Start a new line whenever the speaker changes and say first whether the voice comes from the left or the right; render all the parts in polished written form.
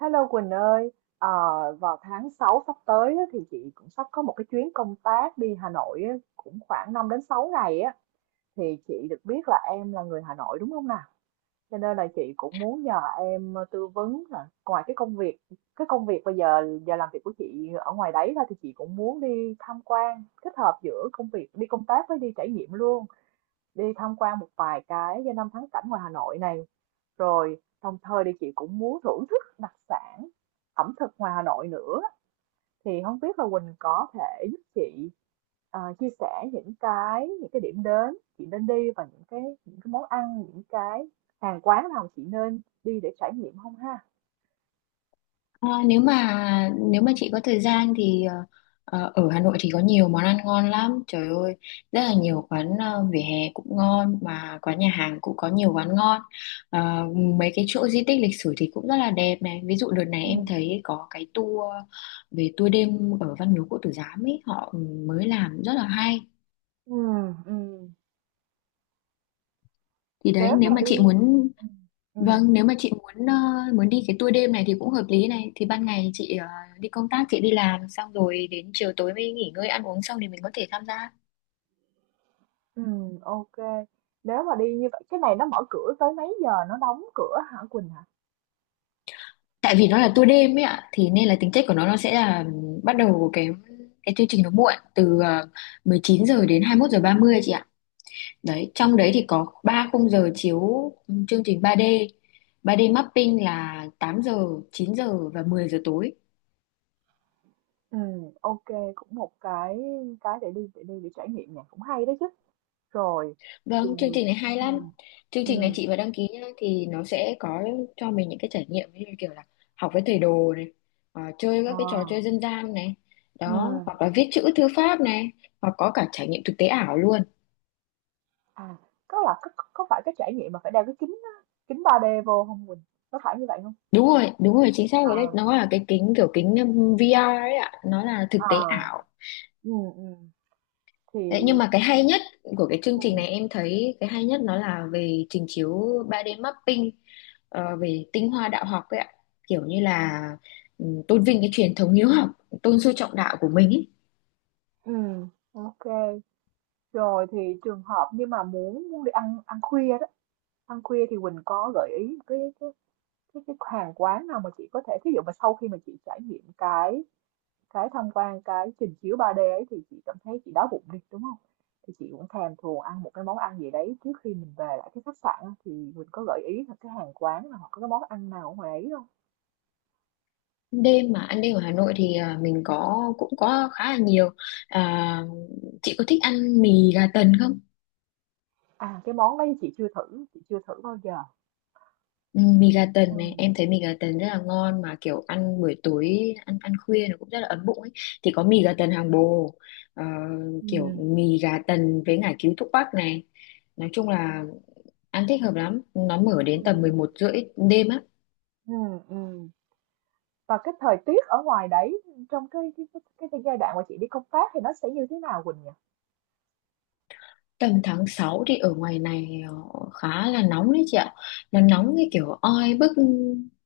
right: Hello Quỳnh ơi, ờ, vào tháng 6 sắp tới á, thì chị cũng sắp có một cái chuyến công tác đi Hà Nội á, cũng khoảng 5 đến 6 ngày á, thì chị được biết là em là người Hà Nội đúng không nào? Cho nên là chị cũng muốn nhờ em tư vấn là ngoài cái công việc bây giờ giờ làm việc của chị ở ngoài đấy ra thì chị cũng muốn đi tham quan kết hợp giữa công việc đi công tác với đi trải nghiệm luôn, đi tham quan một vài cái danh lam thắng cảnh ngoài Hà Nội này, rồi đồng thời thì chị cũng muốn thưởng thức đặc sản ẩm thực ngoài Hà Nội nữa. Thì không biết là Quỳnh có thể giúp chị chia sẻ những cái điểm đến chị nên đi và những cái món ăn, những cái hàng quán nào chị nên đi để trải nghiệm không ha?
left: Ờ, nếu mà chị có thời gian thì ở Hà Nội thì có nhiều món ăn ngon lắm, trời ơi, rất là nhiều quán vỉa hè cũng ngon, mà quán nhà hàng cũng có nhiều quán ngon. Ờ, Mấy cái chỗ di tích lịch sử thì cũng rất là đẹp này, ví dụ đợt này
right: Ừ.
left: em thấy có cái tour đêm ở Văn Miếu Quốc Tử Giám ấy, họ mới làm rất là hay.
right: Ừ, ừ.
left: Thì đấy,
right: Nếu mà
left: nếu mà
right: đi,
left: chị muốn.
right: ừ, ừ,
left: Vâng, nếu mà chị muốn muốn đi cái tour đêm này thì cũng hợp lý này. Thì ban ngày chị đi công tác, chị đi làm xong rồi đến chiều tối mới nghỉ ngơi ăn uống xong thì mình có thể tham gia.
right: ừ, ok. Nếu mà đi như vậy cái này nó mở cửa tới mấy giờ, nó đóng cửa hả Quỳnh hả?
left: Tại vì nó là tour đêm ấy ạ, thì nên là tính chất của nó sẽ là bắt đầu cái chương trình nó muộn từ 19 giờ đến 21 giờ 30 chị ạ. Đấy, trong đấy thì có 3 khung giờ chiếu chương trình 3D. 3D mapping là 8 giờ, 9 giờ và 10 giờ tối.
right: Ừ, ok, cũng một cái để đi để trải nghiệm nhỉ, cũng hay đấy chứ. Rồi, thì
left: Vâng, chương trình này hay
right: ừm,
left: lắm. Chương trình này
right: ừm,
left: chị mà đăng ký nhá thì nó sẽ có cho mình những cái trải nghiệm như kiểu là học với thầy đồ này, chơi
right: ờ,
left: các cái trò chơi dân gian này, đó,
right: ừm,
left: hoặc là viết chữ thư pháp này, hoặc có cả trải nghiệm thực tế ảo luôn.
right: à, có là có phải cái trải nghiệm mà phải đeo cái kính á, kính 3D vô không Quỳnh? Có phải như vậy không?
left: Đúng rồi, chính xác rồi đấy.
right: À,
left: Nó là cái kính kiểu kính VR ấy ạ, nó là thực tế
right: à,
left: ảo.
right: ừm, ừm, thì
left: Đấy, nhưng mà cái hay nhất của cái chương trình này
right: ừm,
left: em thấy cái hay nhất nó là về trình chiếu 3D mapping, về tinh hoa đạo học ấy ạ, kiểu như là tôn vinh cái truyền thống hiếu học, tôn sư trọng đạo của mình ấy.
right: ok. Rồi thì trường hợp nhưng mà muốn muốn đi ăn ăn khuya đó, ăn khuya thì Quỳnh có gợi ý cái hàng quán nào mà chị có thể, ví dụ mà sau khi mà chị trải nghiệm cái tham quan cái trình chiếu 3D ấy thì chị cảm thấy chị đói bụng đi, đúng không? Thì chị cũng thèm thuồng ăn một cái món ăn gì đấy trước khi mình về lại cái khách sạn á, thì mình có gợi ý là cái hàng quán nào hoặc có cái món ăn nào ở ngoài ấy không?
left: Đêm mà ăn đêm ở Hà Nội thì mình có cũng có khá là nhiều. À, chị có thích ăn mì gà tần không?
right: À, cái món đấy chị chưa thử bao giờ.
left: Ừ, mì gà tần này
right: Ừm.
left: em thấy mì gà tần rất là ngon, mà kiểu ăn buổi tối, ăn ăn khuya nó cũng rất là ấm bụng ấy. Thì có mì gà tần Hàng Bồ, ờ, kiểu
right: Ừm.
left: mì gà tần với ngải cứu thuốc bắc này, nói chung là ăn thích hợp lắm, nó mở đến tầm mười
right: Ừm.
left: một rưỡi đêm á.
right: Ừm, ừm. Và cái thời tiết ở ngoài đấy, trong cái giai đoạn mà chị đi công tác thì nó sẽ như thế nào Quỳnh nhỉ?
left: Tầm tháng 6 thì ở ngoài này khá là nóng đấy chị ạ. Nó nóng
right: Ừm,
left: cái kiểu oi bức,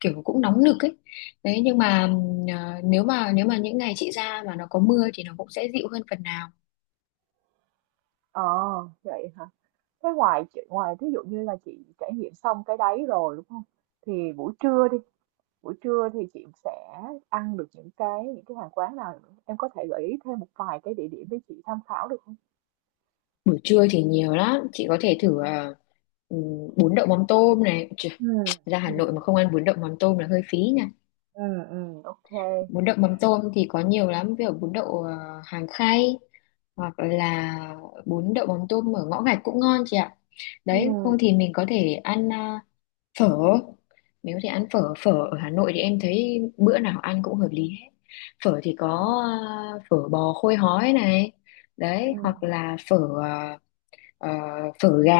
left: kiểu cũng nóng nực ấy. Đấy, nhưng mà
right: ừm.
left: nếu mà những ngày chị ra mà nó có mưa thì nó cũng sẽ dịu hơn phần nào.
right: Ờ, vậy hả? Thế ngoài chị ngoài, ví dụ như là chị trải nghiệm xong cái đấy rồi đúng không? Thì buổi trưa đi, buổi trưa thì chị sẽ ăn được những cái hàng quán nào nữa? Em có thể gợi ý thêm một vài cái địa điểm để chị tham khảo được không?
left: Buổi trưa thì nhiều lắm, chị có thể thử ừm, bún đậu mắm tôm này. Trời,
right: Ừ,
left: ra Hà
right: ừ,
left: Nội mà không ăn bún đậu mắm tôm là hơi phí nhỉ.
right: ừ, ừ ok.
left: Bún đậu mắm tôm thì có nhiều lắm, ví dụ bún đậu Hàng Khay, hoặc là bún đậu mắm tôm ở ngõ gạch cũng ngon chị ạ.
right: Ừ,
left: Đấy, không thì mình có thể ăn phở. Mình có thể ăn phở, phở ở Hà Nội thì em thấy bữa nào ăn cũng hợp lý hết. Phở thì có phở bò khôi hói này, đấy,
right: ừ.
left: hoặc là à, ờ, phở gà,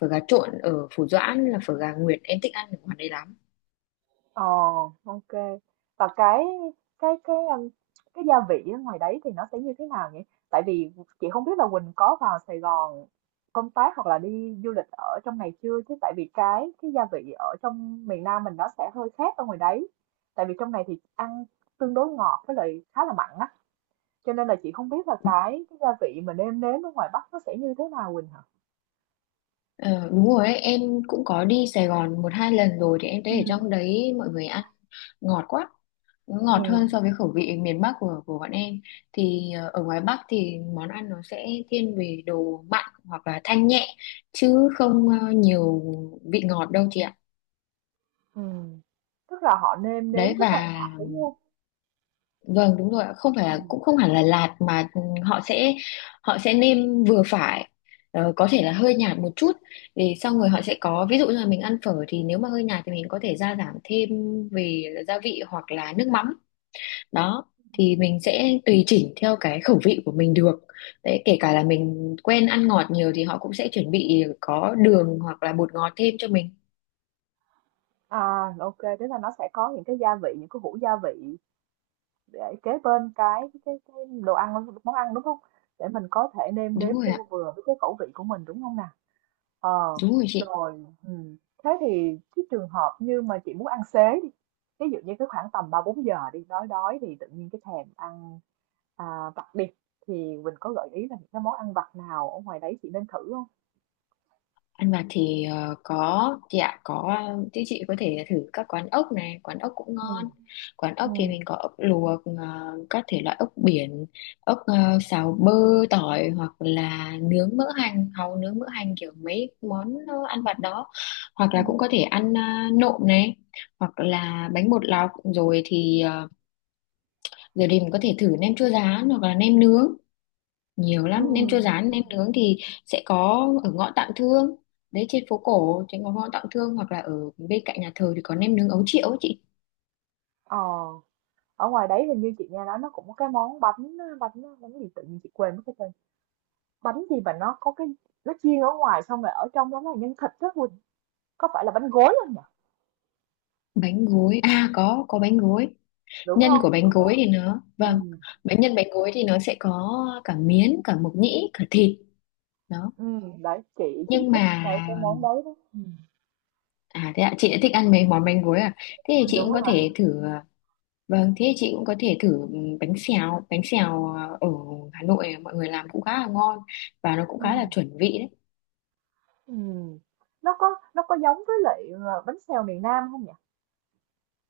left: phở gà trộn ở Phủ Doãn là phở gà Nguyệt, em thích ăn ở ngoài đấy lắm.
right: Ờ, ok. Và cái cái gia vị ở ngoài đấy thì nó sẽ như thế nào nhỉ? Tại vì chị không biết là Quỳnh có vào Sài Gòn công tác hoặc là đi du lịch ở trong này chưa, chứ tại vì cái gia vị ở trong miền Nam mình nó sẽ hơi khác ở ngoài đấy. Tại vì trong này thì ăn tương đối ngọt với lại khá là mặn á. Cho nên là chị không biết là cái gia vị mà nêm nếm ở ngoài Bắc nó sẽ như thế nào Quỳnh hả?
left: Ờ, Đúng rồi ấy. Em cũng có đi Sài Gòn một hai lần rồi, thì em
right: Ừ.
left: thấy ở trong đấy mọi người ăn ngọt quá, nó
right: Ừ.
left: ngọt hơn so với khẩu vị miền Bắc của bọn em. Thì ở ngoài Bắc thì món ăn nó sẽ thiên về đồ mặn hoặc là thanh nhẹ, chứ không nhiều vị ngọt đâu chị ạ.
right: Ừ. Tức là họ nêm nếm
left: Đấy
right: rất là
left: và
right: lạ đúng không?
left: vâng đúng rồi ạ, không phải
right: Ừ.
left: là, cũng không hẳn là lạt, mà họ sẽ họ sẽ nêm vừa phải, có thể là hơi nhạt một chút. Thì xong rồi họ sẽ có, ví dụ như là mình ăn phở thì nếu mà hơi nhạt thì mình có thể gia giảm thêm về gia vị hoặc là nước mắm đó, thì mình sẽ tùy chỉnh theo cái khẩu vị của mình được. Đấy, kể cả là mình quen ăn ngọt nhiều thì họ cũng sẽ chuẩn bị có đường hoặc là bột ngọt thêm cho mình.
right: À, ok, tức là nó sẽ có những cái gia vị, những cái hũ gia vị để kế bên cái đồ ăn, món ăn đúng không? Để mình có thể nêm
left: Đúng
right: nếm
left: rồi
right: cho
left: ạ,
right: vừa với cái khẩu vị của mình đúng không nào? Ờ,
left: đúng rồi chị.
right: rồi, ừ. Thế thì cái trường hợp như mà chị muốn ăn xế đi, ví dụ như cái khoảng tầm ba bốn giờ đi, đói đói thì tự nhiên cái thèm ăn vặt đi, thì mình có gợi ý là những cái món ăn vặt nào ở ngoài đấy chị nên thử không?
left: Ăn vặt thì có chị ạ, có, chứ chị có thể thử các quán ốc này, quán ốc cũng
right: Ừ.
left: ngon. Quán
right: Ừ.
left: ốc thì mình có ốc luộc, các thể loại ốc biển, ốc xào bơ tỏi hoặc là nướng mỡ hành, hàu nướng mỡ hành, kiểu mấy món ăn vặt đó. Hoặc
right: Ừ.
left: là cũng có thể ăn nộm này, hoặc là bánh bột lọc rồi
right: Ừ.
left: thì giờ thì mình có thể thử nem chua rán hoặc là nem nướng. Nhiều
right: Ừ.
left: lắm, nem chua
right: Ừ.
left: rán, nem nướng thì sẽ có ở ngõ Tạm Thương, đấy, trên phố cổ, trên ngõ ngõ Tạm Thương, hoặc là ở bên cạnh nhà thờ thì có nem nướng ấu triệu ấy chị.
right: Ờ. Ở ngoài đấy hình như chị nghe nói nó cũng có cái món bánh bánh bánh gì, tự nhiên chị quên mất cái tên. Bánh gì mà nó có cái, nó chiên ở ngoài xong rồi ở trong đó là nhân thịt đó Quỳnh. Có phải là bánh gối không nhỉ?
left: Bánh gối à? Có bánh gối.
right: Đúng
left: Nhân
right: không?
left: của bánh
right: Đúng
left: gối
right: không?
left: thì nó, vâng,
right: Ừ.
left: nhân bánh gối thì nó sẽ có cả miến, cả mộc nhĩ, cả thịt đó.
right: Ừ, đấy chị
left: Nhưng
right: thích cái
left: mà
right: cái món đấy đó. Ừ.
left: à, thế ạ, chị đã thích ăn mấy món bánh gối à? Thế thì chị
right: Đúng
left: cũng có
right: rồi.
left: thể thử vâng, thế thì chị cũng có thể thử bánh xèo, bánh xèo à, ở Hà Nội mọi người làm cũng khá là ngon, và nó cũng
right: Ừ.
left: khá là chuẩn vị đấy.
right: Ừ. Nó có, nó có giống với lại bánh xèo miền Nam không nhỉ?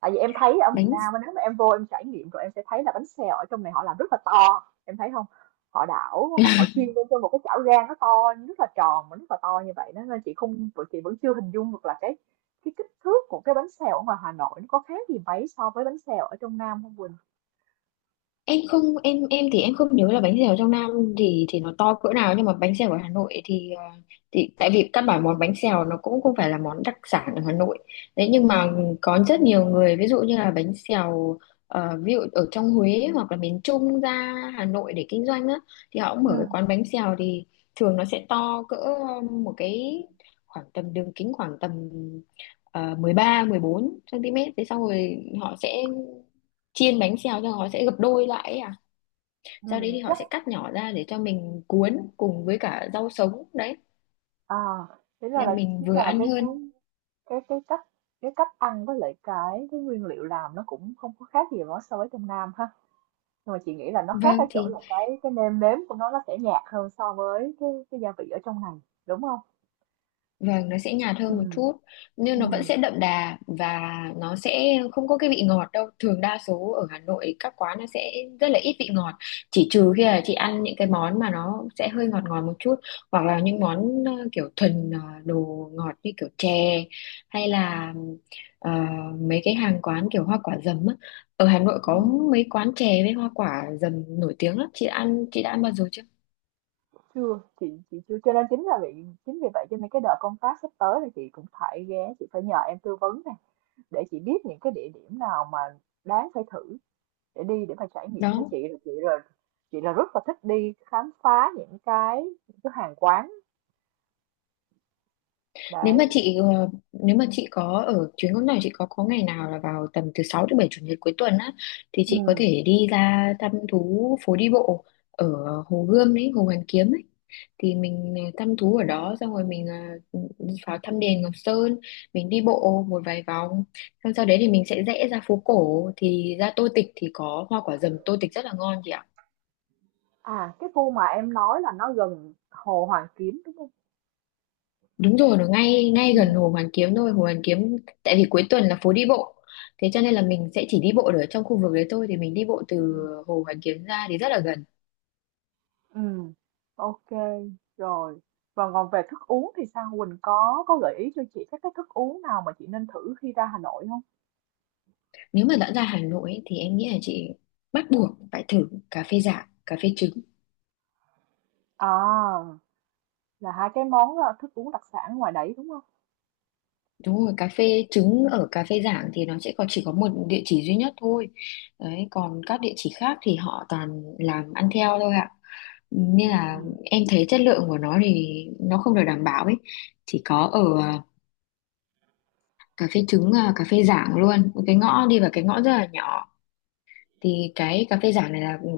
right: Tại vì em thấy ở miền
left: bánh
right: Nam á, nếu mà em vô em trải nghiệm rồi em sẽ thấy là bánh xèo ở trong này họ làm rất là to em thấy không, họ đảo họ họ chiên lên trên một cái chảo rang nó to, rất là tròn mà rất là to như vậy đó, nên chị không chị vẫn chưa hình dung được là cái kích thước của cái bánh xèo ở ngoài Hà Nội nó có khác gì mấy so với bánh xèo ở trong Nam không Quỳnh.
left: em không, em thì em không nhớ là bánh xèo trong Nam thì nó to cỡ nào, nhưng mà bánh xèo ở Hà Nội thì tại vì căn bản món bánh xèo nó cũng không phải là món đặc sản ở Hà Nội đấy, nhưng mà có rất nhiều người, ví dụ như là bánh xèo, ví dụ ở trong Huế hoặc là miền Trung ra Hà Nội để kinh doanh á, thì họ cũng mở cái quán
right: Ừ.
left: bánh xèo thì thường nó sẽ to cỡ một cái, khoảng tầm đường kính khoảng tầm 13 14 cm. Thế sau rồi họ sẽ chiên bánh xèo cho, họ sẽ gập đôi lại ấy à, sau đấy thì
right: Ừ,
left: họ
right: chắc
left: sẽ cắt nhỏ ra để cho mình cuốn cùng với cả rau sống đấy,
right: à thế ra
left: nên
right: là
left: mình
right: chính
left: vừa
right: là
left: ăn
right: cái cái
left: hơn.
right: cái cái cách, cách ăn với lại cái nguyên liệu làm nó cũng không có khác gì nó so với trong Nam ha. Nhưng mà chị nghĩ là nó khác ở
left: Vâng,
right: chỗ
left: thì
right: là cái nêm nếm của nó sẽ nhạt hơn so với cái gia vị ở trong này, đúng không?
left: vâng, nó sẽ nhạt
right: Ừ.
left: hơn một chút, nhưng nó vẫn
right: Ừ.
left: sẽ đậm đà và nó sẽ không có cái vị ngọt đâu. Thường đa số ở Hà Nội các quán nó sẽ rất là ít vị ngọt. Chỉ trừ khi là chị ăn những cái món mà nó sẽ hơi ngọt ngọt một chút, hoặc là những món kiểu thuần đồ ngọt như kiểu chè, hay là ờ, mấy cái hàng quán kiểu hoa quả dầm á. Ở Hà Nội có
right: Ừ.
left: mấy quán chè với hoa quả dầm nổi tiếng lắm. Chị đã ăn bao giờ chưa?
right: Chưa, chị chưa, cho nên chính là vì, chính vì vậy cho nên cái đợt công tác sắp tới thì chị cũng phải ghé, chị phải nhờ em tư vấn nè, để chị biết những cái địa điểm nào mà đáng phải thử để đi để mà trải nghiệm với
left: Đó.
right: chị là chị rồi, chị là rất là thích đi khám phá những cái hàng quán
left: nếu
right: đấy.
left: mà chị ờ, nếu mà chị có, ở chuyến công tác của chị có ngày nào là vào tầm từ 6 đến 7 chủ nhật cuối tuần á, thì
right: Ừ.
left: chị có thể đi ra thăm thú phố đi bộ ở Hồ Gươm ấy, Hồ Hoàn Kiếm ấy. Thì mình thăm thú ở đó xong rồi mình vào thăm đền Ngọc Sơn, mình đi bộ một vài vòng xong. Sau đấy thì mình sẽ rẽ ra phố cổ thì ra Tô Tịch, thì có hoa quả dầm Tô Tịch rất là ngon chị ạ.
right: À cái khu mà em nói là nó gần Hồ Hoàn Kiếm đúng không?
left: Đúng rồi, nó ngay ngay gần Hồ Hoàn Kiếm thôi. Hồ Hoàn Kiếm, tại vì cuối tuần là phố đi bộ, thế cho nên là mình sẽ chỉ đi bộ được ở trong khu vực đấy thôi. Thì mình đi bộ
right: Ừ.
left: từ Hồ Hoàn Kiếm ra thì rất là gần.
right: Ừ, ok, rồi. Và còn về thức uống thì sao? Quỳnh có gợi ý cho chị các cái thức uống nào mà chị nên thử khi ra Hà Nội không?
left: Nếu mà đã ra Hà Nội ấy, thì em nghĩ là chị bắt buộc phải thử cà phê Giảng, cà phê trứng.
right: À, là hai cái món thức uống đặc sản ngoài đấy đúng không?
left: Đúng rồi, cà phê trứng ở cà phê Giảng thì nó sẽ có chỉ có một địa chỉ duy nhất thôi. Đấy, còn các địa chỉ khác thì họ toàn làm ăn theo thôi ạ. Nên
right: Ừ.
left: là em thấy chất lượng của nó thì nó không được đảm bảo ấy. Chỉ có ở cà phê trứng, cà phê Giảng, luôn một cái ngõ đi vào cái ngõ rất là nhỏ. Thì cái cà phê Giảng này là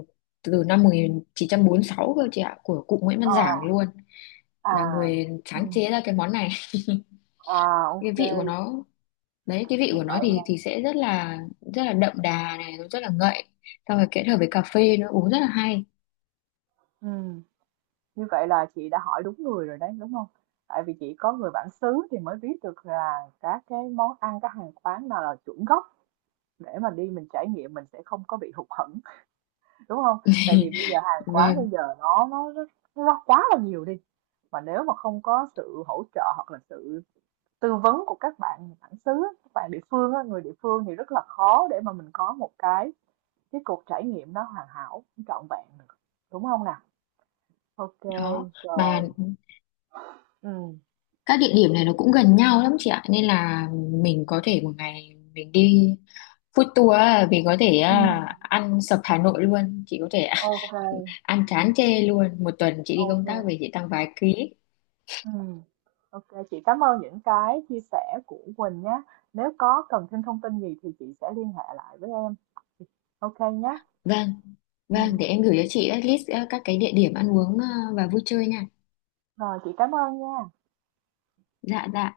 left: từ năm 1946 cơ chị ạ, của cụ Nguyễn
right: Ờ,
left: Văn Giảng luôn
right: à,
left: là người sáng
right: ừ.
left: chế ra cái món này.
right: À,
left: Cái
right: ok.
left: vị của nó, đấy, cái vị
right: Như
left: của nó
right: vậy là
left: thì sẽ rất là đậm đà này, nó rất là ngậy, xong rồi kết hợp với cà phê nữa uống rất là hay.
right: ừ. Như vậy là chị đã hỏi đúng người rồi đấy, đúng không? Tại vì chị có người bản xứ thì mới biết được là các cái món ăn, các hàng quán nào là chuẩn gốc để mà đi mình trải nghiệm mình sẽ không có bị hụt hẫng, đúng không, tại vì bây giờ hàng quán bây
left: Vâng,
right: giờ nó nó quá là nhiều đi, mà nếu mà không có sự hỗ trợ hoặc là sự tư vấn của các bạn bản xứ, các bạn địa phương á, người địa phương thì rất là khó để mà mình có một cái cuộc trải nghiệm nó hoàn hảo trọn vẹn được, đúng không nào, ok,
left: đó, mà
right: rồi, ừ,
left: các địa điểm này nó cũng gần nhau lắm chị ạ, nên là mình có thể một ngày mình đi Food tour á, vì có thể
right: ừ,
left: ăn sập Hà Nội luôn, chị có thể
right: ok, ừ,
left: ăn chán chê luôn. Một tuần chị đi công tác
right: ok,
left: về chị tăng vài ký.
right: ừ, ok, chị cảm ơn những cái chia sẻ của Quỳnh nhé, nếu có cần thêm thông tin gì thì chị sẽ liên hệ lại với em, ok nhé,
left: Vâng, vâng, để
right: ừ,
left: em gửi cho chị list các cái địa điểm ăn uống và vui chơi nha.
right: rồi, chị cảm ơn nha.
left: Dạ, dạ.